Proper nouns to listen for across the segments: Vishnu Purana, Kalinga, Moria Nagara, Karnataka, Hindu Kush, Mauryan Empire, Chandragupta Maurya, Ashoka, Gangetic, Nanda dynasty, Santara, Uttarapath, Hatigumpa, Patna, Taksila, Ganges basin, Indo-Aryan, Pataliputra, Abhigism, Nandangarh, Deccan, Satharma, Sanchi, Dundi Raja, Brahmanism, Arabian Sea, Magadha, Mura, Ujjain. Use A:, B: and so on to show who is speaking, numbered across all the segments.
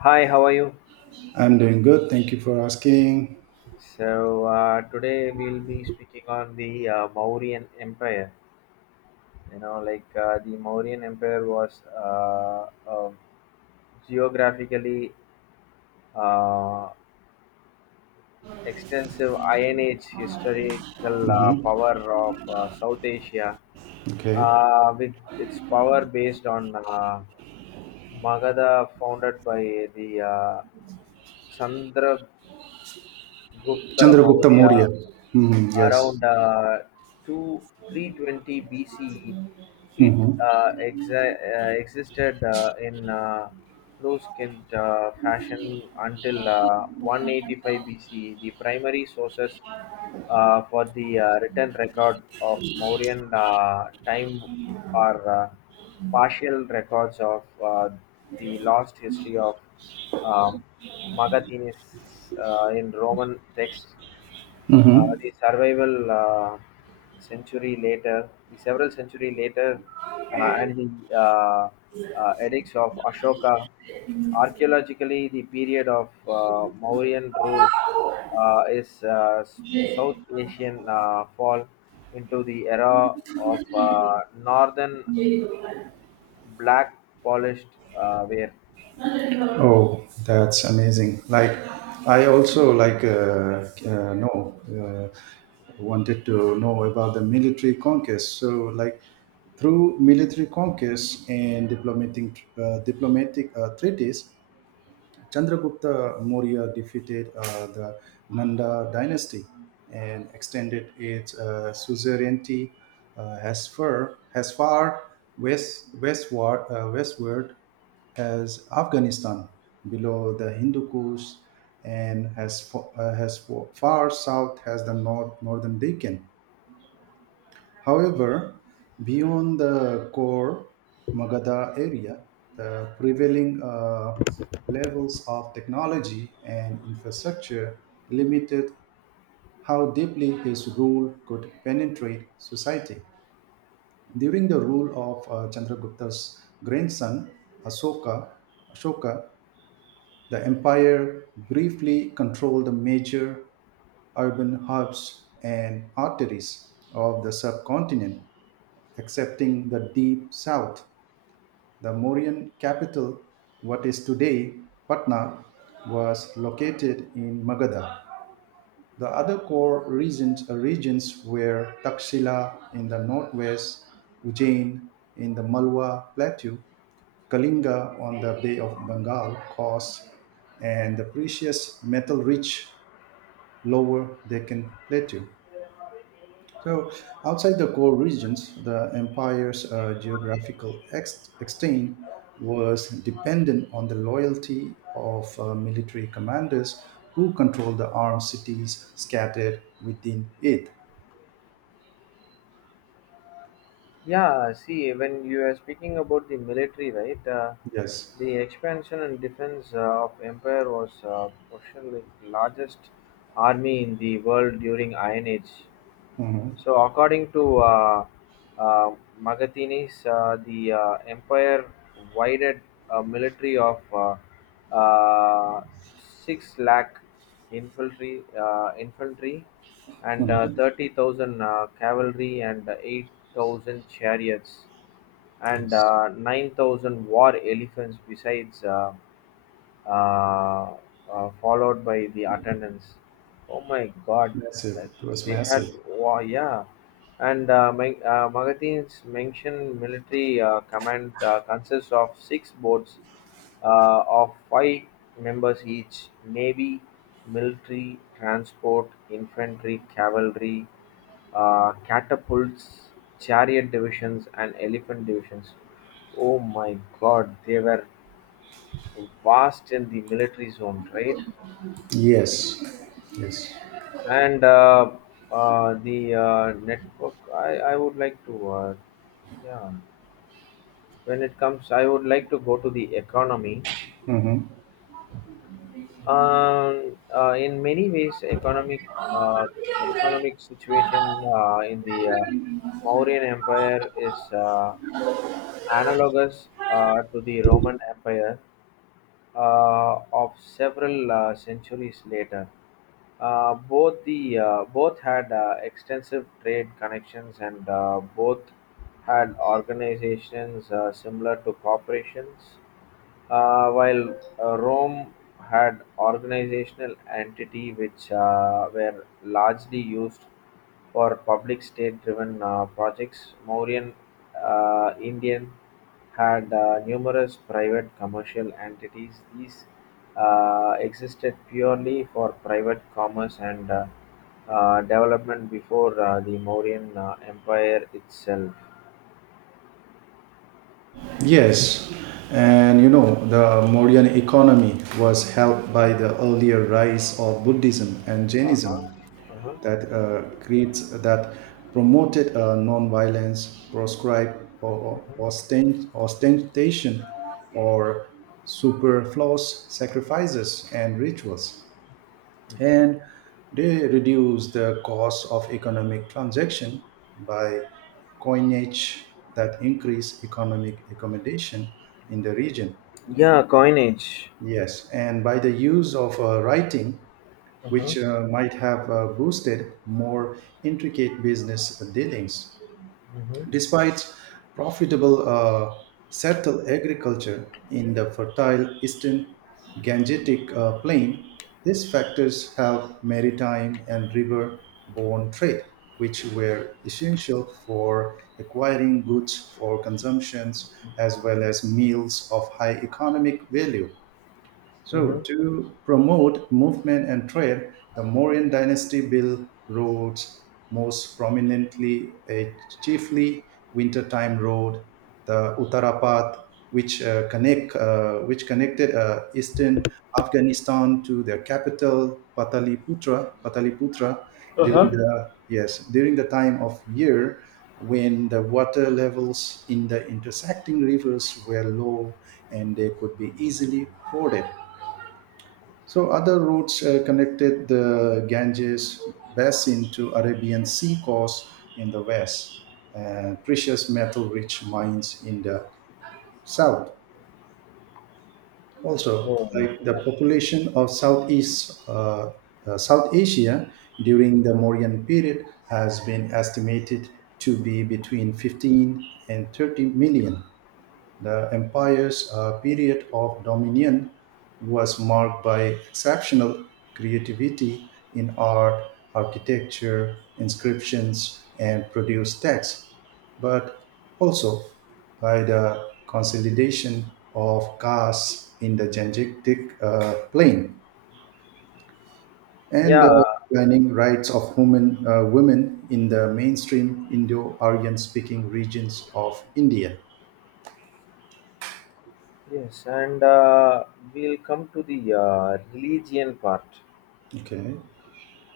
A: Hi, how are you?
B: I'm doing good. Thank you for asking.
A: So today we'll be speaking on the Mauryan Empire. Like the Mauryan Empire was a geographically uh, extensive Iron Age historical
B: Mm-hmm.
A: power of South Asia,
B: Okay.
A: with its power based on Magadha, founded by the Chandra Gupta
B: Chandragupta
A: Maurya
B: Maurya. Mm, yes.
A: around 2 320 BCE. It
B: Mm-hmm.
A: existed in skint fashion until 185 BCE. The primary sources for the written record of Mauryan time are partial records of the lost history of um, Magathenes in Roman text.
B: Mm-hmm.
A: The survival century later, the several century later, and the uh, edicts of Ashoka. Archaeologically, the period of Mauryan rule is South Asian fall into the era of northern black polished wear.
B: Oh, that's amazing. Like, I also like know wanted to know about the military conquest. So, like, through military conquests and diplomatic treaties, Chandragupta Maurya defeated the Nanda dynasty and extended its suzerainty as far westward as Afghanistan below the Hindu Kush, and as far south as the northern Deccan. However, beyond the core Magadha area, the prevailing levels of technology and infrastructure limited how deeply his rule could penetrate society. During the rule of Chandragupta's grandson, Ashoka, Ashoka, the empire briefly controlled the major urban hubs and arteries of the subcontinent, excepting the deep south. The Mauryan capital, what is today Patna, was located in Magadha. The other core regions were Taksila in the northwest, Ujjain in the Malwa plateau, Kalinga on the Bay of Bengal coast, and the precious metal rich lower Deccan plateau. So, outside the core regions, the empire's geographical extent was dependent on the loyalty of military commanders who controlled the armed cities scattered within it.
A: Yeah, see, when you are speaking about the military, right? Uh,
B: Yes.
A: the expansion and defense of empire was probably the largest army in the world during Iron Age.
B: Hmm.
A: So, according to uh, Magathenes, the empire wided a military of uh, 6 lakh infantry, and
B: Hmm.
A: 30,000 cavalry, and 8,000 chariots, and
B: Yes.
A: 9,000 war elephants besides. Uh, Followed by the attendance. Oh my God,
B: Massive.
A: that
B: It was
A: they had,
B: massive.
A: wow, yeah. And magazines mention military command consists of six boards of five members each: navy, military, transport, infantry, cavalry, catapults, chariot divisions, and elephant divisions. Oh my God, they were vast in the military zone, right?
B: Yes. Yes.
A: And the I would like to, yeah, when it comes, I would like to go to the economy.
B: Hmm.
A: In many ways, uh, economic situation in the Mauryan Empire is analogous to the Roman Empire of several centuries later. Both had extensive trade connections, and both had organizations similar to corporations. While Rome had organizational entity which were largely used for public state-driven projects, Mauryan Indian had numerous private commercial entities; these existed purely for private commerce and development before the Mauryan Empire itself.
B: Yes, and the Mauryan economy was helped by the earlier rise of Buddhism and Jainism
A: Uh-huh.
B: that promoted non-violence, proscribed or ostentation or superfluous sacrifices and rituals,
A: Uh-huh.
B: and they reduce the cost of economic transaction by coinage that increase economic accommodation in the region.
A: Yeah, coinage.
B: Yes, and by the use of writing,
A: Uh-huh.
B: which might have boosted more intricate business dealings.
A: Uh-huh.
B: Despite profitable settled agriculture in the fertile eastern Gangetic plain, these factors helped maritime and river borne trade, which were essential for acquiring goods for consumptions as well as meals of high economic value. So,
A: Mhm.
B: to promote movement and trade, the Mauryan dynasty built roads, most prominently a chiefly wintertime road, the Uttarapath, which connected eastern Afghanistan to their capital Pataliputra. Pataliputra during
A: Uh-huh.
B: the yes during the time of year when the water levels in the intersecting rivers were low and they could be easily forded. So other routes connected the Ganges basin to Arabian Sea coast in the west, and precious metal-rich mines in the south. Also,
A: Mm.
B: like the population of South Asia during the Mauryan period has been estimated to be between 15 and 30 million. The empire's period of dominion was marked by exceptional creativity in art, architecture, inscriptions, and produced texts, but also by the consolidation of castes in the Gangetic plain, and the
A: Yeah.
B: declining rights of women in the mainstream Indo-Aryan speaking regions of India.
A: Yes, and we'll come to the religion part.
B: Okay.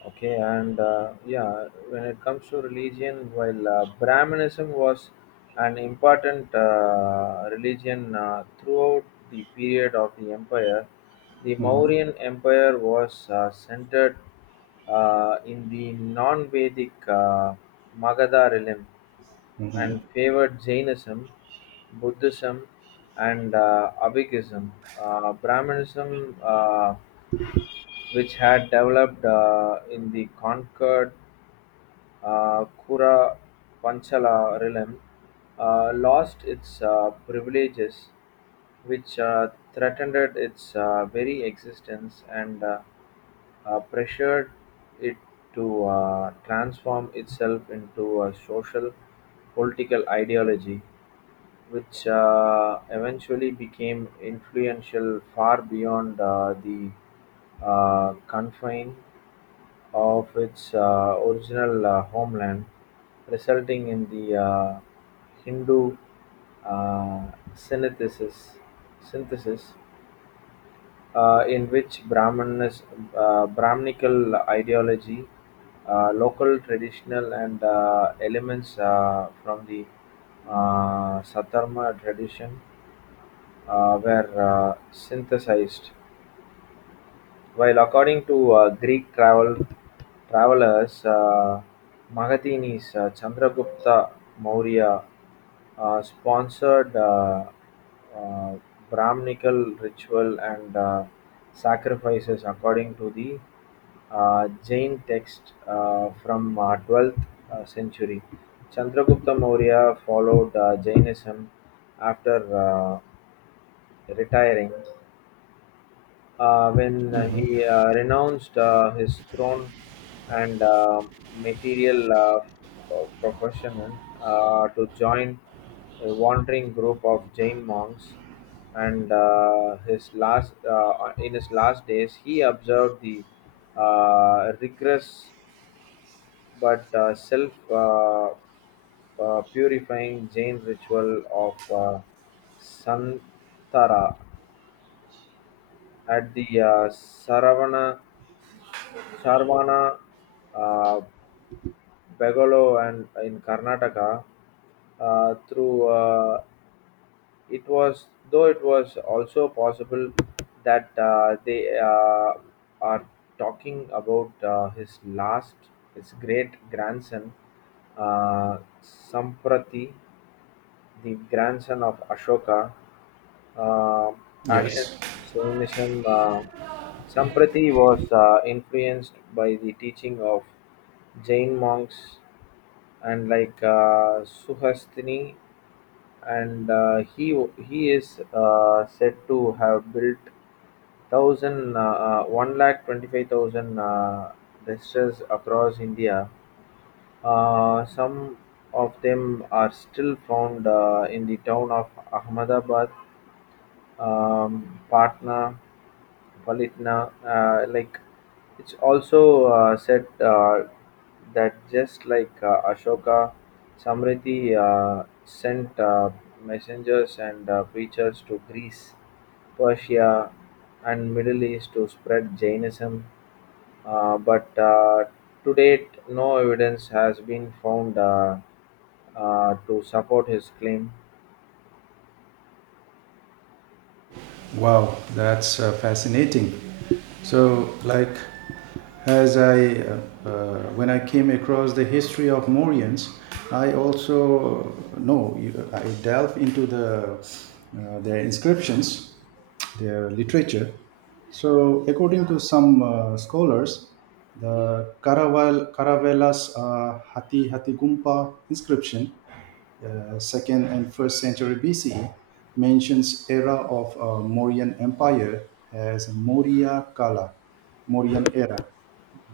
A: Okay, and yeah, when it comes to religion, while Brahmanism was an important religion throughout the period of the empire, the
B: Mhm.
A: Mauryan Empire was centered in the non Vedic Magadha realm, and
B: Mhm.
A: favored Jainism, Buddhism, and Abhigism. Brahmanism, which had developed in the Concord Kura Panchala realm, lost its privileges, which threatened its very existence, and pressured it to transform itself into a social political ideology, which eventually became influential far beyond the confine of its original homeland, resulting in the Hindu uh, synthesis, synthesis, in which Brahminical ideology, local traditional and elements from the Satharma tradition were synthesized. While according to Greek travelers, Magadinis, Chandragupta Maurya sponsored uh, Brahminical ritual and sacrifices according to the Jain text from 12th century. Chandragupta Maurya followed Jainism after retiring, when he
B: Mhm.
A: renounced his throne and material profession to join a wandering group of Jain monks. And in his last days, he observed the rigorous but self purifying Jain ritual of Santara at the Saravana Sarvana, uh, Begolo, and in Karnataka. Through it was though it was also possible that they are talking about his great grandson, uh, Samprati, the grandson of Ashoka, uh, passion
B: Yes.
A: Jainism. Uh, Samprati was influenced by the teaching of Jain monks, and like Suhasthini, and he is said to have built thousand one lakh 25,000 restas across India. Some of them are still found in the town of Ahmedabad, Patna, Valitna. Uh, like it's also said that just like Ashoka, Samriti sent messengers and preachers to Greece, Persia, and Middle East to spread Jainism. But to date, no evidence has been found to support his claim.
B: Wow, that's fascinating. So, like, as I, uh, when I came across the history of Morians, I also know you- I delve into their inscriptions, their literature. So, according to some scholars, the Caravela's Hatigumpa inscription second and first century BC mentions era of Mauryan Empire as Maurya Kala, Mauryan era.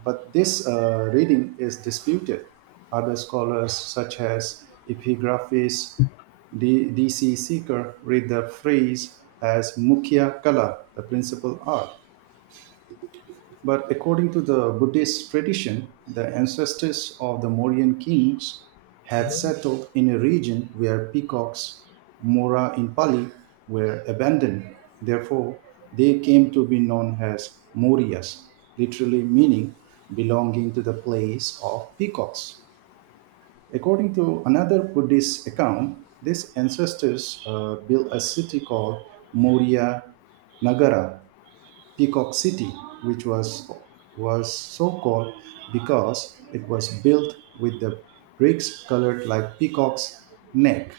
B: But this reading is disputed. Other scholars such as epigraphist D.C. Seeker read the phrase as Mukhya Kala, the principal art, but according to the Buddhist tradition, the ancestors of the Mauryan kings had
A: Hmm.
B: settled in a region where peacocks, mora in Pali, were abandoned. Therefore, they came to be known as Morias, literally meaning belonging to the place of peacocks. According to another Buddhist account, these ancestors built a city called Moria Nagara Peacock City, which was so called because it was built with the bricks colored like peacock's neck.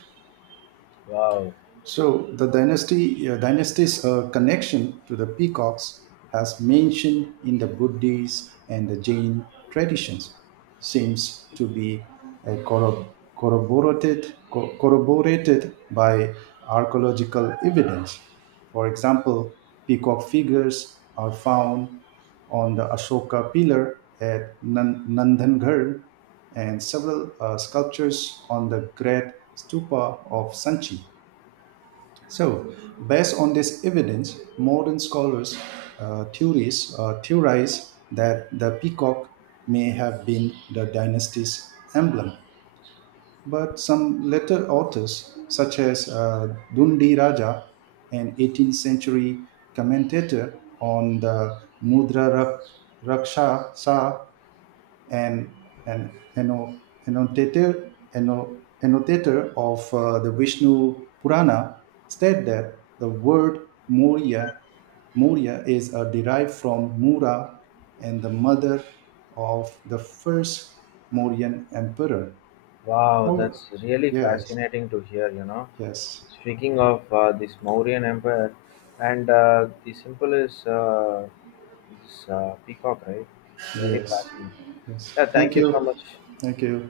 A: Wow,
B: So the dynasty's connection to the peacocks has mentioned in the Buddhist and the Jain traditions seems to be corroborated by archaeological evidence. For example, peacock figures are found on the Ashoka pillar at Nandangarh and several sculptures on the great stupa of Sanchi. So, based on this evidence, modern scholars theories theorize that the peacock may have been the dynasty's emblem. But some later authors, such as Dundi Raja, an 18th century commentator on the Mudra Raksha an, an annotator of the Vishnu Purana, state that the word Maurya, Maurya is derived from Mura and the mother of the first Mauryan emperor.
A: wow,
B: Oh,
A: that's really
B: yes,
A: fascinating to hear.
B: yes,
A: Speaking of this Mauryan Empire, and the simple is this peacock, right? It's very
B: yes,
A: fascinating.
B: yes.
A: Yeah, thank
B: Thank
A: you so
B: you.
A: much.
B: Thank you.